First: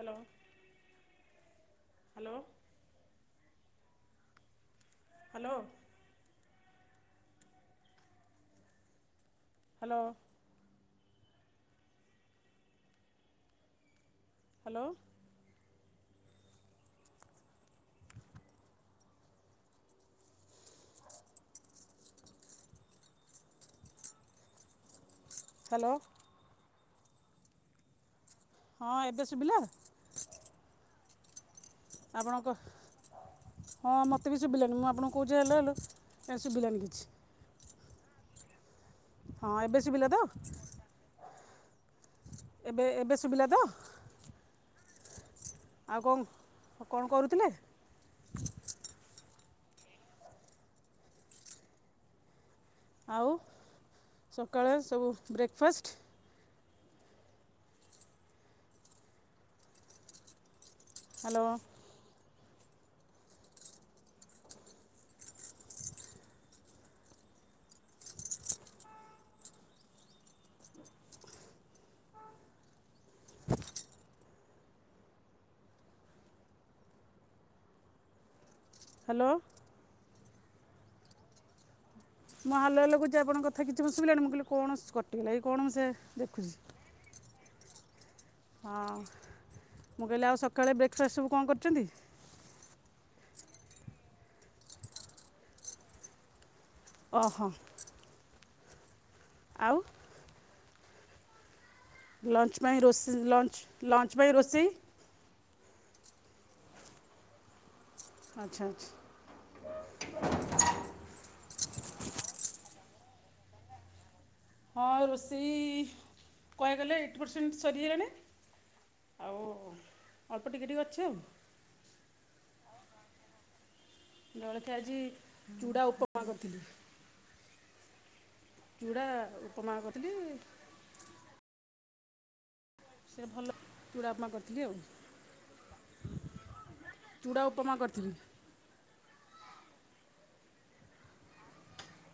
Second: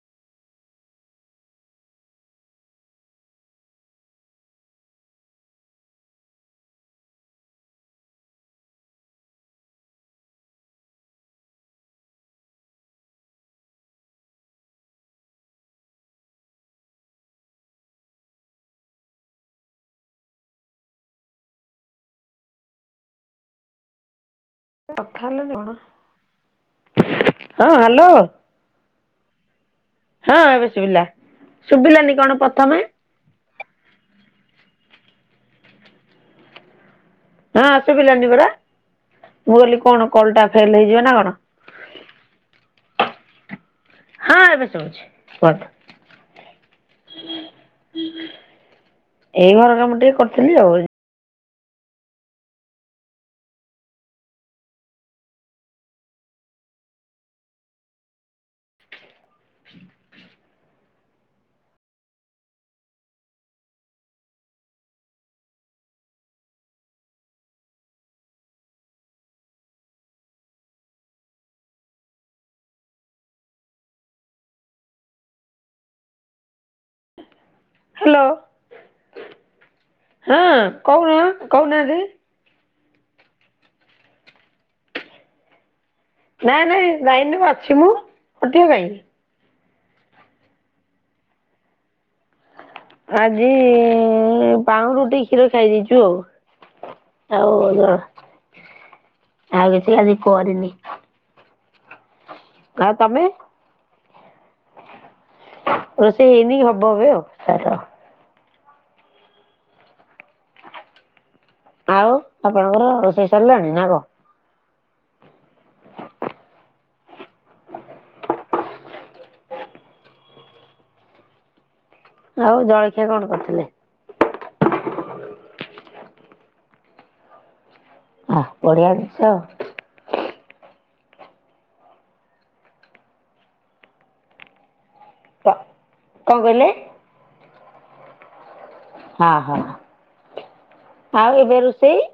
Hello hello. Hello. Hello. Hello. କଥା ହେଲେ କଣ? ହ୍ୟାଲୋ ହଁ ହାଲୋ ହଁ ଏବେ ଶୁଭିଲା? ହଁ ଏବେ ଶୁଭିଲା। ଶୁଭିଲାନି କଣ ଆପଣଙ୍କ ପ୍ରଥମେ ହଁ ମୋତେ ବି ଶୁଭିଲାନି ମୁଁ ଆପଣଙ୍କୁ କହୁଛି ହାଲୋ ହାଲୋ ଏ ଶୁଭିଲାନି କିଛି। ହଁ ଶୁଭିଲାନି ପରା। ହଁ ମୁଁ ଏବେ କହିଲିି ଶୁଭିଲା କଣ ତ କଲ୍ ଟା ଫେଲ୍ ହେଇଯିବ ନା କଣ? ଏବେ ଏବେ ସୁୁଭିଲା ତ? ହଁ ଏବେ ଶୁଭୁଛି କୁହନ୍ତୁ। ଆଉ କଣ, କଣ କରୁଥିଲେ? ଏଇ ଘର କାମ ଟିକେ କରିଥିଲି ଆଉ। ଆଉ ସକାଳେ ସବୁ breakfast? Hello hello hello ହଁ କହୁନ କହୁନାହାନ୍ତି? ମୁଁ ହାଲୋ ହାଲୋ କହୁଛି ଆପଣଙ୍କ କଥା କିଛି କଁ ଶୁଭିଲାନି। ମୁଁ କହିଲି କଣ କଟିଗଲା କି କଣ ସେ ଦେଖୁଛି ନା ନାଇଁ ଲାଇନ୍ ରେ ବା ଅଛି ମୁଁ। କଟିବ ହଁ କାହିଁକି? ମୁଁ କହିଲି ଆଉ ସକାଳେ ବ୍ରେକ୍ ଫାଷ୍ଟ ସବୁ କଣ କରୁଛନ୍ତି? ଆଜି ପାଉଁ ରୁଟି କ୍ଷୀର ଖାଇ ଦେଇଛୁ ଓହୋ ଆଉ। ହଉ ଆଉ କିଛି ଆଜି କରିନି। ଲଞ୍ଚ୍ ପାଇଁ ଆଉ ରୋଷ ତମେ? ଲଞ୍ଚ୍ ଲଞ୍ଚ୍ ପାଇଁ ରୋଷେଇ? ରୋଷେଇ ହେଇନି ହବ ଏବେ ଆଉ, ଖାଇଦବ। ଆଚ୍ଛା ଆଚ୍ଛା ଆଉ ଆପଣଙ୍କର ରୋଷେଇ ସରିଲାଣି ନା କଣ? ହଁ ରୋଷେଇ କହିଆକୁ ଗଲେ ଏଇଟି ପରସେଣ୍ଟ ସରିଗଲାଣି ଆଉ ଅଳ୍ପ ଟିକେ ଟିକେ ଅଛି ଆଉ। ଆଉ ଜଳଖିଆ କଣ କରିଥିଲେ? ଜଳଖିଆ ଆଜି ଚୁଡ଼ା ଉପମା କରିଥିଲି। ଆ ବଢିଆ ଚୁଡା ଜିନିଷ ଆଉ। ଉପମା କରିଥିଲି ସେ ଭଲ ଚୁଡ଼ାପମା କରିଥିଲି ଆଉ। କ କଣ କହିଲେ? ଚୁଡ଼ା ଉପମା କରିଥିଲି। ହଁ ହଁ। ଆଉ ଏବେ ରୋଷେଇ?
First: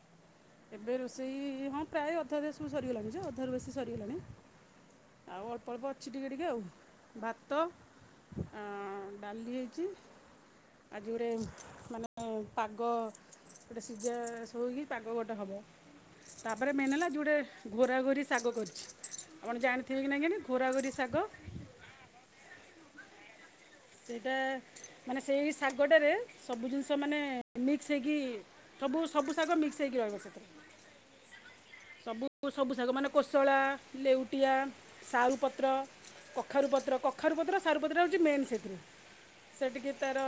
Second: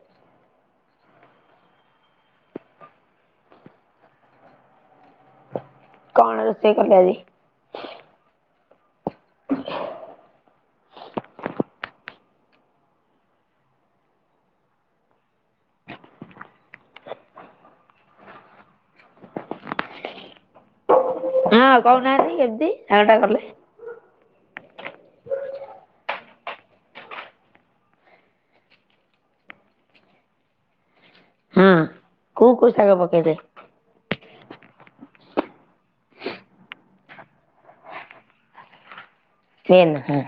ଏବେ ରୋଷେଇ ହଁ ପ୍ରାୟ ଅଧା ଦେ ସବୁ ସରିଗଲାଣି ଯେ ଅଧାରୁ ବେଶି ସରିଗଲାଣି। ଆଉ ଅଳ୍ପ ଅଳ୍ପ ଅଛି ଟିକେ କଣ ଟିକେ ଆଉ ରୋଷେଇ କଲେ ଆଜି? ଭା ତ ଅ ଡାଲି ହୋଇଛି। ଆଜି ଗୋଟେ ମାନେ ପାଗ ଗୋଟେ ସିଝା ଶୋଇକି ପାଗ ଗ ଗୋଟେ ହବ, ତାପରେ ମେନ୍ ହେଲା ଆଜି ଗୋଟେ ଘୋରା ଘୋରି ଶାଗ କରିଛି। ଆପଣ ଜାଣିଥିବେ କି ନାଇଁ କେଜାଣି ଘୋରାଘୋରି ଶାଗ? ହଁ କହୁନାହାନ୍ତି କେମିତି ଶାଗଟା କଲେ? ସେଇଟା ମାନେ ସେଇ ଶାଗଟାରେ ସବୁ ଜିନିଷ ମାନେ ମିକ୍ସ ହେଇକି ସବୁ ସବୁ ଶାଗ ମିକ୍ସ ହୋଇକି ରହିବ ସେଥିରେ। ହଁ। ସବୁ ସବୁ ଶାଗ ମାନେ କୋଶଳା ଲେଉଟିଆ, ସାରୁପତ୍ର, କଖାରୁପତ୍ର, କଖାରୁପତ୍ର ସାରୁପତ୍ରଟା ହେଉଛି ମେନ୍ ସେଥି ସେନ୍ ସେଠିକି ତାର ହଁ।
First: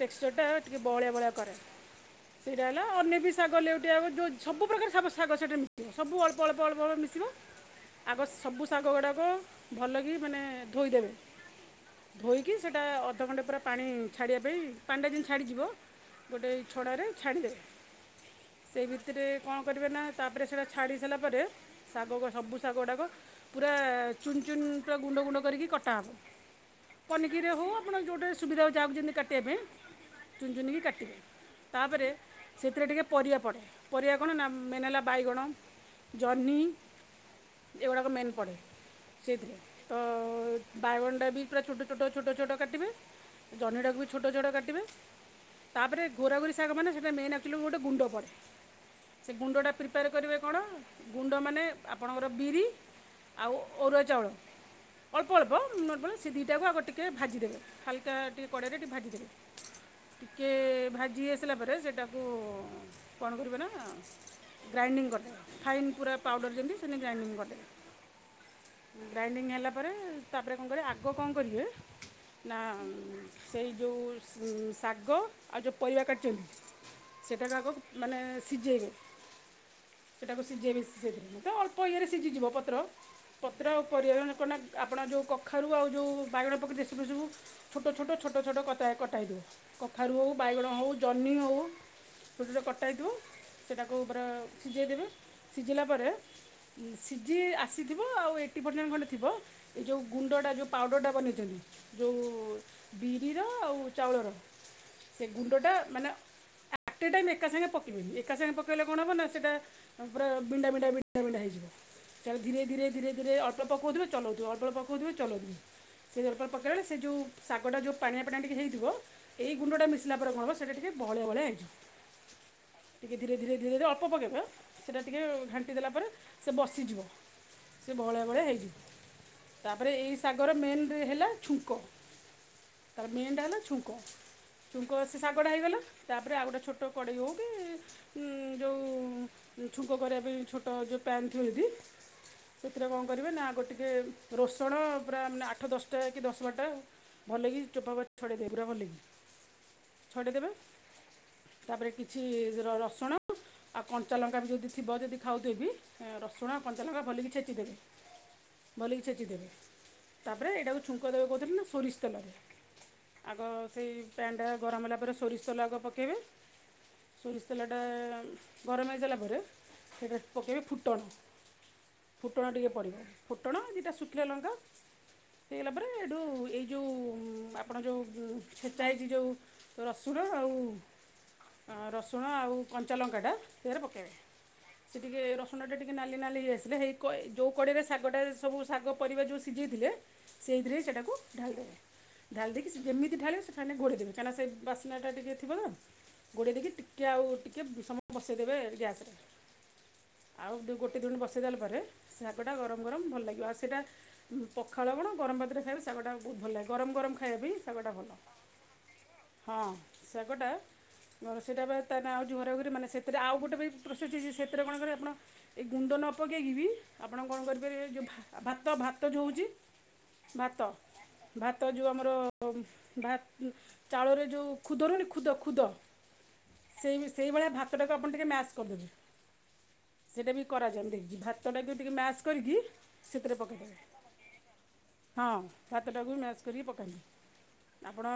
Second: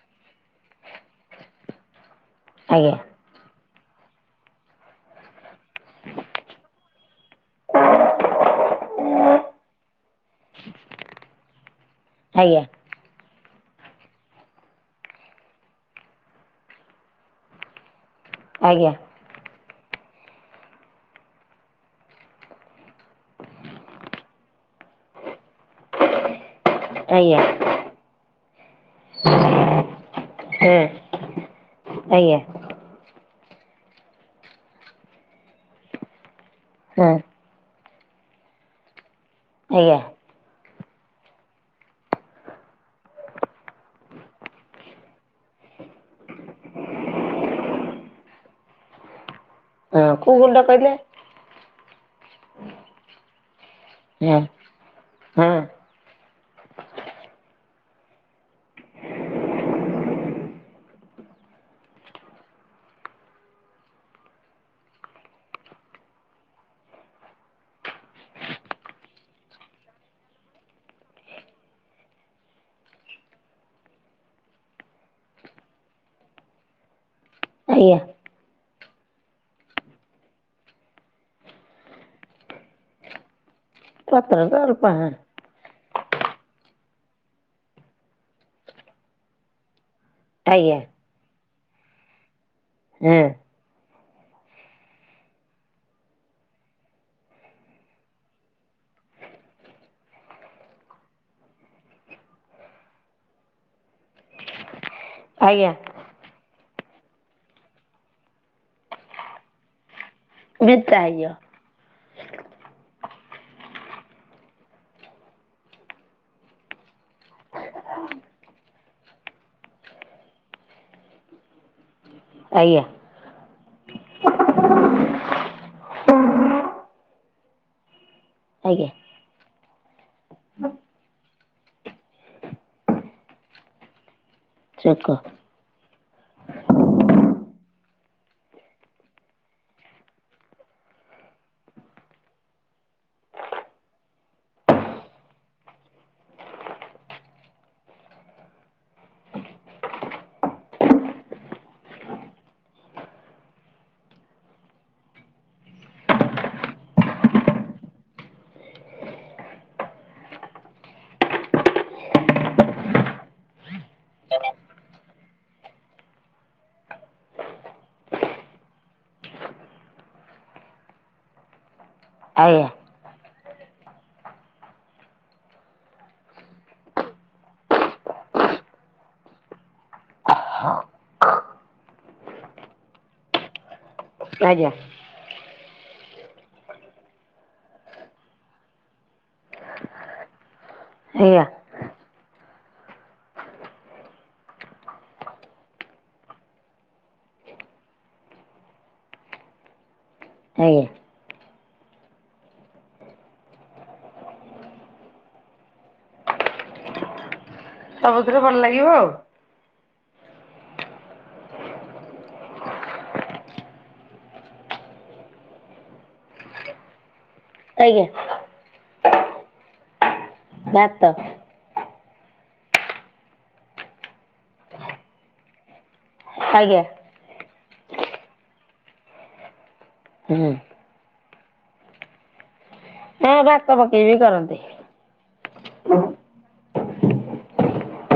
ଟେକ୍ସଚର୍ ଟା ଟିକେ ବହଳିଆ ଭଳିଆ କରେ। ସେଇଟା ହେଲା ଆଜ୍ଞା ଅନ୍ୟ ବି ଶାଗ ଲେଉଟିଆ ଯୋଉ ସବୁ ପ୍ରକାର ଶାବ ଶାଗ ସେଇଠି ମିସିବ, ସବୁ ଅଳ୍ପ ଅଳ୍ପ ଅଳ୍ପ ଅଳ୍ ମିଶିବ ଆଗ ସବୁ ଶାଗ ଗୁଡାକ ଭଲକି ମାନେ ଧୋଇଦେବେ। ଧୋ କି ଆଜ୍ଞା ସେଇଟା ଅଧଘଣ୍ଟେ ପୁରା ପାଣି ଛାଡ଼ିବା ପାଇଁ ପାଣିଟା ଜିନି ଛାଡ଼ିଯିବ, ଗୋଟେ ଛଡ଼ାରେ ଛାଡ଼ିଦେବେ। ସେଇ ଆଜ୍ଞା ଭିତରେ କଣ କରିବେ ନା ତା ପରେ ସେଇଟା ଛାଡ଼ି ସାରିଲା ପରେ ଶାଗ ସବୁ ଶାଗ ଗୁଡ଼ାକ ପୁରା ଚୁନ୍ ଚୁନ୍ ପୁରା ଗୁଣ୍ଡ ଗୁଣ୍ଡ କରିକି କଟାହବ। ଆଜ୍ଞା ପନିକିରି ହେଉ ଆପଣ ଯେଉଁଟି ସୁବିଧା ହେଉ ଚାହୁଉଛନ୍ତି କାଟିବା ପାଇଁ ଚୁନ ହଁ ଚୁନିକି କାଟିବେ ତାପରେ ଆଜ୍ଞା ସେ ସେଥିରେ ଟିକେ ପରିବା ପଡ଼େ ପରିବା କଣ ନା ମେନ୍ ହେଲା ବାଇଗଣ ଜହ୍ନି ହଁ। ଏଗୁଡ଼ାକ ମ ପେ ସେଥି ଆଜ୍ଞା ତ ବାଇଗଣ୍ଡା ବି ପ ଛୋଟ ଛୋଟ ଛୋଟ ଛୋଟ କାଟିବେ ଜନିଡ଼ାକୁ ବି ଛୋଟ ଛୋଟ କାଟିବେ ତା ପରେ ଘୋରାଘୋରି ଶାଗ ମାନେ ସେଇଟା ମେନ୍ ଆକ୍ଚୁଲି ଗୋଟେ ଗୁଣ୍ଡ ପଡ଼େ ସେ ଗୁଣ୍ଡଟା ପ୍ରିପେୟାର ହଁ କୋଉ କରିବେ କଣ ଗୁଣ୍ଡ କହିଲେ? ଗୁଣ୍ଡ ମାନେ ଆପଣଙ୍କର ବିରି ଆଉ ଅରୁଆ ଚାଉଳ ହଁ। ଅଳ୍ପ ହଁ ଅଳ୍ପ ନର୍ ସେ ଦୁଇଟାକୁ ଆଗ ଟିକେ ଭାଜିଦେବେ। ହାଲକା ଟିକେ କଡ଼େଇରେ ଟିକେ ଭାଜିଦେବେ। ଟିକଏ ଭାଜି ଆସିଲା ପରେ ସେଇଟାକୁ କଣ କରିବ ନା ଗ୍ରାଇଣ୍ଡିଙ୍ଗ କରିଦେଲେ ଫାଇନ୍ ପୁରା ପାଉଡ଼ର ଯେମିତି ସେନେ ଗ୍ରାଇଣ୍ଡିଙ୍ଗ କରିଦେବେ। ଡାଇଣ୍ଡିଙ୍ଗ ହେଲା ପରେ ତାପରେ କଣ କରିବେ ଆଗ କଣ କରିବେ ନା ସେଇ ଯେଉଁ ଶାଗ ଆଉ ଯେଉଁ ପରିବା କାଟିଛନ୍ତି। ସେଇଟାକୁ ଆଗ ଆଜ୍ଞା ମାନେ ସିଝେଇବେ। ସେଇଟାକୁ ସିଝେଇ ବି ସି ସେନି ମତେ ଅଳ୍ପ ଇଏରେ ସିଝିଯିବ ପତ୍ର। ପତ୍ର ପରିବ ପତ୍ର କ ତ ଅଳ୍ପ ଆପଣ ହଁ ଯେଉଁ କଖାରୁ ଆଉ ଯେଉଁ ବାଇଗଣ ରେ ସବୁସବୁ ଛୋଟ ଛୋଟ ଛୋଟ ଛୋଟ କଟାଇଦବ କଖାରୁ ହେଉ ବାଇଗଣ ଆଜ୍ଞା ହେଉ ଜହ୍ନି ହେଉ ସେଟରେ କଟାଇଥିବ। ହଁ। ସେଟାକୁ ଉପରେ ସିଝେଇ ଦେବେ ସିଝିଲା ପରେ ସିଝି ଆସିଥିବ ଆଉ ଏଇଟି ପେରସେଣ୍ଟ ଖଣ୍ଡେ ଥିବ ଏ ଯେଉଁ ଗୁଣ୍ଡଟା ଯେଉଁ ପାଉଡ଼ରଟା ବନେଇ ଯଉ ବିରିର ଆଉ ଚାଉଳର ସେ ଆଜ୍ଞା ଗୁଣ୍ଡଟା ମାନେ ଆଟେ ଟାଇମ୍ ଏକା ସାଙ୍ଗେ ପକେଇବି ନି। ଏକା ସାଙ୍ଗେ ପକେଇଲେ କଣବ ନା ସେଇଟା ତା ପୁରା ବିଣ୍ଡା ବିଣ୍ଡା ବିଣ୍ଡା ବିଣ୍ଡା ହେଇଯିବ। ତା ଧୀରେ ଧୀରେ ଧୀରେ ଧୀରେ ଅଳ୍ପ ପକଉଥିବେ ଚଲଉଥିବେ ଅଳ୍ପ ପକଉଥିବେ ଚଲଉଥିବେ। ସେ ଜଳ୍ପ ପକେଇବେେଳେ ସେ ଯେଉଁ ଶାଗଟା ଯେଉଁ ପାଣିଆ ପାଣିଆ ଟିକେ ହେଇଥିବ। ଏଇ ଗୁଣ୍ଡଟା ମିଶିଲା ପରେ କଣ ହେବ ସେଇଟା ଟିକେ ଭଳିଆ ଭଳିଆ ହେଇଯିବ। ଆଜ୍ଞା। ଟିକିଏ ଧୀରେ ଧୀରେ ଧୀରେ ଧୀରେ ଅଳ୍ପ ପକାଇବା ସେଇଟା ଟିକିଏ ଘାଣ୍ଟି ଦେଲା ପରେ ସେ ବସିଯିବ। ସେ ଭଳିଆ ଭଳିଆ ହେଇଯିବ ଆଜ୍ଞା ତାପରେ ଏଇ ସାଗର ମେନ୍ ହେଲା ଛୁଙ୍କ। ତାର ମେନ୍ ଟା ହେଲା ଛୁଙ୍କ। ଛୁଙ୍କ ଶୁଖ ସେ କଡା ହେଇଗଲା। ତାପରେ ଆଉ ଗୋଟେ ଛୋଟ କଡ଼େଇ ହଉ କି ଯେଉଁ ଛୁଙ୍କ କରିବା ପାଇଁ ଛୋଟ ଯେଉଁ ପ୍ୟାନ୍ ଥିବ ଯଦି ସେଥିରେ କଣ କରିବେ ନା ଗୋ ଟିକେ ରୋସଣ ପୁରାେ ଆଠ ଦଶ ଦଶଟା କି ଦଶ ବାରଟା ଭଲ ଲାଗି ଚୋପା ଛଡ଼େଇ ଦେ ପୁରା ଭଲ କି। ଛଡେଇେଦବେ। ତାପରେ କିଛି ର ରସୁଣ ଆଉ କଞ୍ଚାଲଙ୍କା ବି ଯଦି ଥିବ ଯଦି ଖାଉଥିବେ ବି ରସୁଣ ଆଉ କଞ୍ଚାଲଙ୍କା ଭଲିକି ଛେଚିଦେବେ। ଭଲିକି ଛେଚି ଦେବେ। ତାପରେ ଏଇଟାକୁ ଛୁଙ୍କ ଦେବେ କହୁଥିଲେ ନା ସୋରିଷ ତେଲରେ। ଆଗ ସେଇ ପ୍ୟାନ୍ଟା ଗରମ ହେଲା ପରେ ସୋରିଷ ତଲା ଆଗ ପକାଇବେ। ସୋରିଷ ତେଲାଟା ଗରମ ହେଇଗଲା ପରେ ସେଇଟା ପକେଇବେ ଫୁଟଣ। ଫୁଟଣ ଆଜ୍ଞା। ଟିକେ ପଡ଼ିବ। ଫୁଟଣ ଦି ଟା ଶୁଖିଲା ଲଙ୍କା। ହେଇଗଲା ପରେ ଏଇଠୁ ଏଇ ଯେଉଁ ଆପଣ ଯେଉଁ ଛେଚା ହେଇଛି ଯେଉଁ ରସୁଣ ଆଉ ରସୁଣ ଆଉ କଞ୍ଚାଲଙ୍କାଟା ରେ ପକାଇବେ। ଆଜ୍ଞା। ସେ ଟିକେ ରସୁଣଟା ଟିକେ ନାଲି ନାଲି ହେଇଆସିଲେ। ହେଇ ଯେଉଁ କଡ଼ିରେ ଶାଗଟା ସବୁ ଶାଗ ପରିବା ଯେଉଁ ସିଝେଇଥିଲେ ସେଇଥିରେ ସେଇଟାକୁ ଆଜ୍ଞା ଢାଳିଦବେ। ଢାଳି ଦେଇକି ସେ ଯେିତି ଢା ସେ ଫାେ ଗୋଳ ଦେେବେ କହିଁକନା ବାସ୍ନାଟା ଟିକ ଥିବ ତ ଗୋଡ଼େଇ ଦେଇକି ଟିକେ ଆଉ ଟିକେ ସମୟ ବସେଇଦେବେ ଗ୍ୟାସ୍ରେ। ଆଉ ଦୁ ଆଜ୍ଞା। ଗୋଟେ ଦୁଣ ବସେଇଦେଲା ପରେ ଶାଗଟା ଗରମ ଗରମ ଭଲ ଲାଗିବ ଆଉ ସେଇଟା ପଖାଳ କଣ? ଗରମପତିରେ ଖାଇବା ଶାଗଟା ବହୁତ ଭଲ ଲାଗେ ଗରମ ଗରମ ଖାଇବାବ ଶାଗଟା ଭଲ ସବୁଥିରେ ଲାଗିବ ଆଉ। ହଁ ଶାଗଟା ମ ସେଟା ତା ଆଉଝର ମାନେ ସେଥିରେ ଆଉ ଗୋଟେ ବି ପ୍ରୋସସେ ସେଥିରେ କଣ କରେ ଆପଣ ଏଇ ଗୁଣ୍ଡ ନ ପକେଇକି ବି ଆପଣ କଣ କରିପାରିବେ ଯେଉ ଆଜ୍ଞା ଭାତ ଭାତ ହୋଉଚି ଭାତ ଭାତ ଯେଉଁ ଆମର ଭ ଚାଉଳରେ ଯେଉଁ ଖୁଦ ରହୁନି ଖୁଦ ଖୁଦ ଆଜ୍ଞା ସେଇ ଭଳିଆ ଭାତ ତା ଟାକୁ ଟିକେ ମ୍ୟାସ କରିଦେବେ ସେଇଟା ବି ହୁଁ। କରାଯାଏ ମୁଗ ଡାଲି ଟିକି ମ୍ୟାଚ କରିକି ହଁ ସେଥିରେ ପକାଇଦେବେ ଭାତ ପକେଇ ବିି କରନ୍ତି। ହଁ ଭାତଟାକୁ ମ୍ୟାଚ କରିକି ପକେଇ ଦେବ। ଆପଣ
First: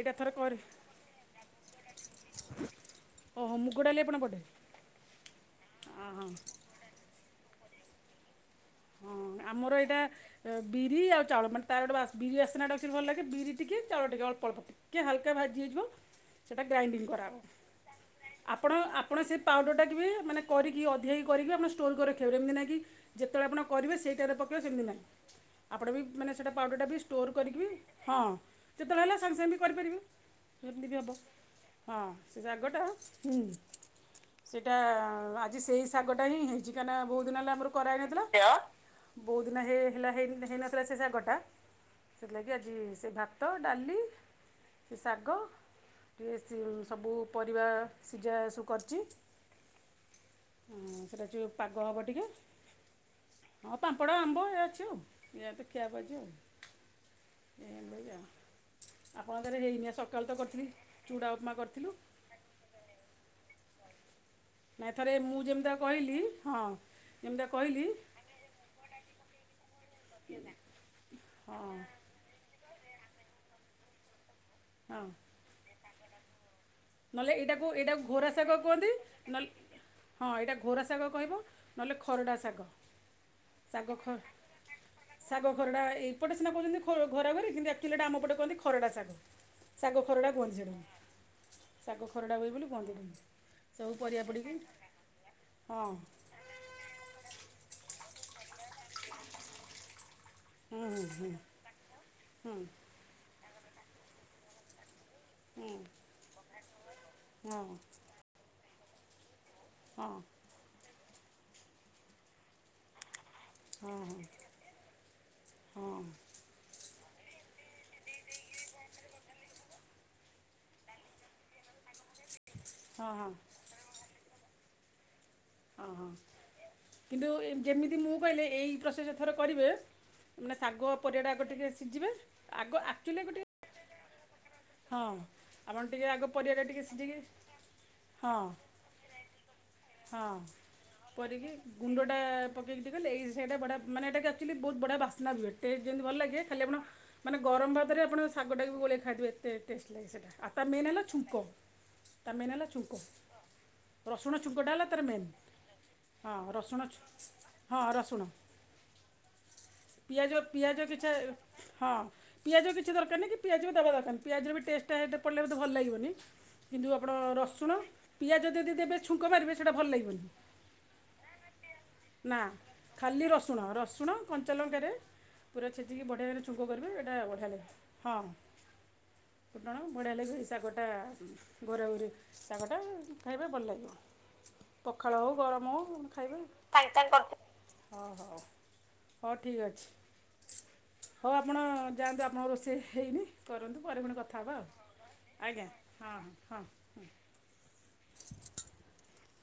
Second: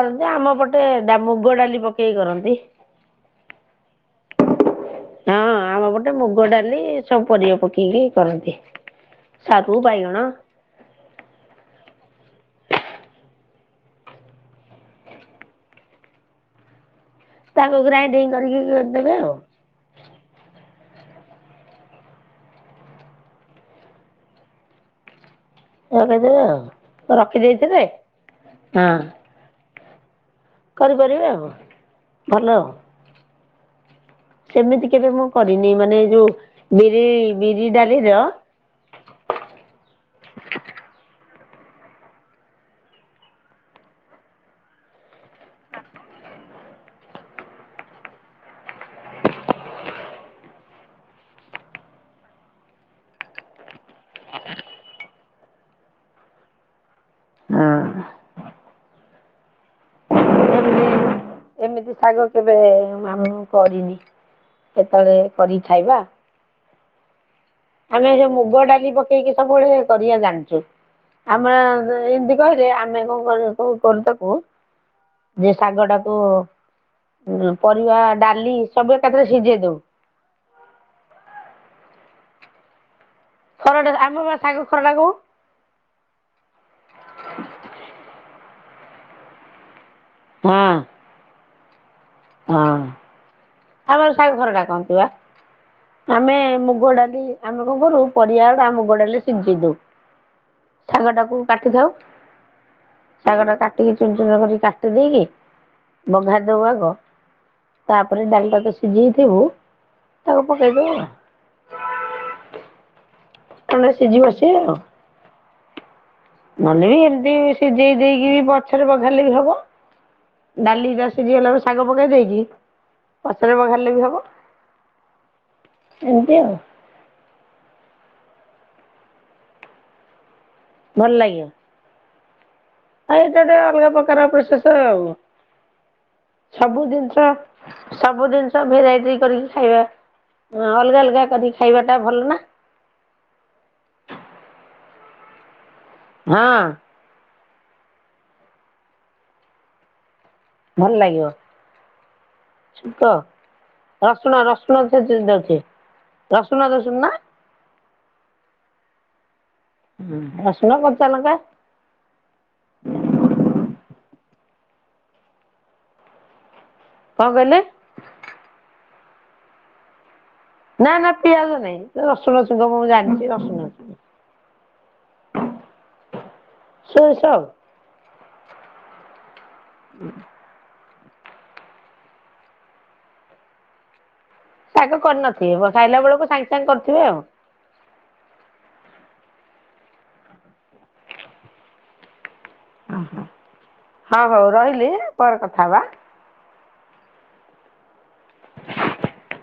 ଏଇଟା ଥରେ ଆମ କରି ପଟେ ଡା ମୁଗ ଡାଲି ପକେଇକି କରନ୍ତି। ହଁ ମୁଗ ଡ଼ାଲି ଆପଣ ପଟେ ହଁ ଗୋଟେ ହଁ ମୁଗ ଡାଲି ସବୁ ପରିବା ପକେଇକି କରନ୍ତି। ହଁ ସାରୁ ଆମର ଏଇଟା ବାଇଗଣ ବିରି ଆଉ ଚାଉଳ ମାନେ ତାର ଗୋଟେ ବିରି ଆସନାଟା ସେଛି ଭଲ ଲାଗେ ବିରି ଟିକେ ଚାଉଳ ଟିକେ ଅ୍ପ ଅଳ୍ ଟ କିଏ ହାଲକା ଭାଜି ହେଇଯିବ ସେଇଟା ଗ୍ରାଇଣ୍ଡିଙ୍ଗ କରାହେବ। ତାକୁ ଗ୍ରାଇଣ୍ଡିଙ୍ଗ କରିକି ଆପଣ ଦେବେ ଆପଣ ଆଉ। ସେ ପାଉଡର ମାନେ କରିକି ଅଧିକ ହେକ କରିକି ଆଣ ଷ୍ଟୋର୍ କରି ରଖିବାର ଏମିତି ନାକି ଯେତେବେଳେ ଆପଣ କରିବେ ସେଇଟାରେ ପକାଇବା ସେମିତି ନାହିଁ। ଆପଣ ବି ରଖିଦେବେ ମାନେ ସେଇଟା ଆଉ ପାଉଡ଼ରଟା ବି ଷ୍ଟୋର୍ କରିକି ରଖିଦେଇଥିବେ ହଁ ହଁ ଯେତେବେଳେ ହେଲା ସାଙ୍ଗେ ସାଙ୍ଗେ ବି କରିପାରିବେ। ସେମିତି ବି ହେବ କରିପାରିବେ ଆଉ ହଁ ଭଲ ଆଉ। ରାଗ ଟା ହୁଁ ସେଇଟା ସେମିତି କେବେ ମୁଁ ଆଜି କରିନି ସେହି ମାନେ ଯୋଉ ଶାଗଟା ହିଁ ହେଇଛି କାହିଁକନା ବିରି ବହୁ ଦିନ ହେଲା ବିରି ଆମର ଡାଲିର କରାହେଇନଥିଲା ବହୁତ ଦିନ ହେଇ ହେଲା ହେଇନଥିଲା ସେ ଶାଗ ଟା ସେଥିଲାଗି ଆଜି ସେ ଭାତ ଡାଲି ସେ ଶାଗ ଟିକଏ ସ ସବୁ ପରିବା ସିଝା ସବୁ କରିଛି। ହଁ ସେଇଟା ଅଛି ପାଗ ହେବ ଟିକେ ହଁ ପାମ୍ପଡ଼ ଆମ୍ବ ଏଇ ଅଛି ଏଇଆ ଅଛି ଆଉ ଖିଆ ହେବ ଆଜି। ଏ ହଁ ଆପଣଙ୍କରେ ହେଇନି ଆ ସକାଳ ତ କରିଥିଲି ଚୁଡ଼ା ଉପମା ଏମିତି କରିଥିଲ। ଏମିତି ଶାଗ କେବେ ଆ କରିନି। ନାଇଁ ଥରେ କେତେବେଳେ ମୁଁ କରିକି ଯେମିତା ଖାଇବା କହିଲି ହଁ ଯେମିତା କହିଲି ଆମେ ସେ ମୁଗ ଡାଲି ପକେଇକି ସବୁବେଳେ କରିବା ଜାଣିଛୁ ହଁ ଆମର ଏମତି କହିଲେ ଆମେ କଣ କର କରୁ ତାକୁ ହଁ। ଯେ ଶାଗ ଟାକୁ ନହେଲେ ଏଇଟାକୁ ପରିବା ଏଇଟାକୁ ଘୋରା ଶାଗ ଡାଲି କୁହନ୍ତି ସବୁ ଏକାଥରେ ନହେଲେ ସିଝେଇ ଦବୁ ହଁ ଏଇଟା ଘୋରା ଶାଗ କହିବ ନହେଲେ ଖରଡ଼ା ଶାଗ ଶାଗ ଖରଟା ଖ ଆମ ବା ଶାଗ ଖରଟା କହୁଁ ଶାଗ ଖରଡ଼ା ଏଇପଟେ ସିନା କହୁଛନ୍ତି ଘର ଘରେ କିନ୍ତୁ ଆକ୍ଚୁଆଲିଟା ଆମ ପଟେ କୁହନ୍ତି ଖରଡ଼ା ଶାଗ। ଶାଗ ଖରଡ଼ା କୁହନ୍ତି ହଁ ସେଟା। ହଁ ଏଇଟାକୁ ସବୁ ଆମର ପରିବା ଶାଗ ପଡ଼ିକି ଖରଡ଼ା ଟା କହନ୍ତୁ ବା। ହଁ ଆମେ ମୁଗ ଡାଲି ଆମେ କଣ କରୁ ପରିବାଟା ମୁଗ ମୁଗ ଡାଲି ସିଝେଇ ଦଉ ହୁଁ ଶାଗ ହୁଁ ଟାକୁ କାଟିଥାଉ। ହୁଁ ଶାଗ ଟା କାଟିକି ଚୁନ ଚୁନ କରିକି କାଟି ଦେଇକି ବଘାରି ଦବ ଆଗ ହଁ ତାପରେ ଡାଲିଟା ତ ସିଝେଇଥିବୁ ହଁ ପକେଇ ଦେବୁ। ତାପରେ ହଁ ହଁ ସିଝିବ ସିଏ ଆଉ। ହଁ ନହେଲେ ନାଇଁ ଏମିତି ସିଝେଇ ଦେଇକି ପଛରେ ବଘାରିଲେ ବି ହବ। ଡାଲି ରା ସିଯି ଗଲା ପରେ ଶାଗ ପକାଇ ଦେଇକି ହଁ ହଁ ପଛରେ ବାହାରିଲେ ବି ହେବ। ଓହୋ। କିନ୍ତୁ ଯେମିତି ମୁଁ କହିଲେ ଏଇ ପ୍ରୋସେସ ଥରେ କରିବେ ମାନେ ଶା ଗ ଆଗ ପରିବାଟା ଆ ଟିକେ ସିଝିବେ ଆଗ ଆ ଆଇ ତ ଅଲଗା ପ୍ରକାର ପ୍ରୋସେସ ହଁ ଆଉ। ଆପ ଟିକେ ଆଗ ପରିବା ଟା ସବୁ ଟିକେ ଜିନିଷ ସିଯେଇକି ସବୁ ହଁ। ଜିନିଷ ଭେରାଇଟି କରିକି ଖାଇବା ହଁ ଅଲଗା ଅଲଗା କରିକି ଖାଇବାଟା ଗୁଣ୍ଡ ଟା ଭଲ ନା। ପକେଇକି କଲେ ଏଇ ସେଇଟା ବଢିଆ ମାନେ ଏଟା ଆକଚୁଆଲି ବହୁ ବଢିଆ ବାସ୍ନା ଦିଏ, ଏଇ ଯେମିତି ଭଲ ଲାଗେ ଖାଲି ହଁ ଆପଣ ମାନେ ଗରମ ଭାତରେ ଆପଣ ଶାଗଟା ବି ଗୋଳାଇ ଖାଇଦେବେ ଏତେ ଟେଷ୍ଟ ଲାଗେ ସେଟା ତା ମେନ୍ ଭଲ ହେଲା ଲାଗିବ। ଛୁଙ୍କ ତା ମେନ୍ ହେଲା ଛୁଙ୍କ ଶୁଖ ରସୁଣ ତାର ହେଲା ମେନ୍ ହଁ ରସୁଣ ଦଉଚନ୍ତି ଛୁ ନା? ହଁ ରସୁଣ ହୁଁ ପିଆଜ ରସୁଣ ପିଆଜ କଞ୍ଚା କିଚେ ଲଙ୍କା ହଁ। ପିଆଜ ବି କିଛି ଦରକାର ନାଁ କି ପିଆଜ ବି ଦେବା ଦରକାର ନାହିଁ, ପିଆଜ ବି ରେ ଟେଷ୍ଟଟା ପିଡ଼ିଲେ ବି ଭଲ ଲାଗିବନି। କିନ୍ତୁ ଆପଣ କଣ କହିଲେ? ରସୁଣ ପିଆଜ ଯଦି ଦେବେ ଛୁଙ୍କ ମାରିବେ ସେଇଟା ଭଲ ଲାଗିବନି। ନା ନା ପିଆଜ ନାହିଁ ରସୁଣ ନା ଛୁଙ୍କ ମୁଁ ଜାଣିଛି ଖାଲି ରସୁଣ ଛୁଙ୍କ ରସୁଣ କଞ୍ଚାଲଙ୍କାରେ ପୁରା ଛେଚିକି ବଢ଼ିଆ ଭାବରେ ଛୁଙ୍କ କରିବେ ଏଇଟା ସୋରିଷ ଆଉ। ବଢ଼ିଆ ଲାଗେ। ହଁ ଫୁଟଣ ବଢିଆ ଲାଗେ ଶାଗରେ ଟା ଘୋରା ଘୋରି ଶାଗଟା ଖାଇବେ ଭଲ ଲାଗିବ। ଶାଗ ପଖାଳ ହଉ ଗରମ କରିନଥିବେ ଖାଇଲା ହଉ ବେଳକୁ ଖାଇବେ। ସାଙ୍ଗେ ସାଙ୍ଗେ କରିଥିବେ ଆଉ। ହଉ ହଉ ହଉ ଠିକ୍ ଅଛି। ହଉ ଆପଣ ଯାଆନ୍ତୁ ଆପଣଙ୍କ ରୋଷେଇ ହେଇନି କରନ୍ତୁ। ପରେ ପୁଣି ହଁ କଥା ହଉ ହେବା ରହିଲି ଆଉ ପରେ କଥା ଆଜ୍ଞା ହବା। ହଁ ହଁ ହଁ। [inaudible]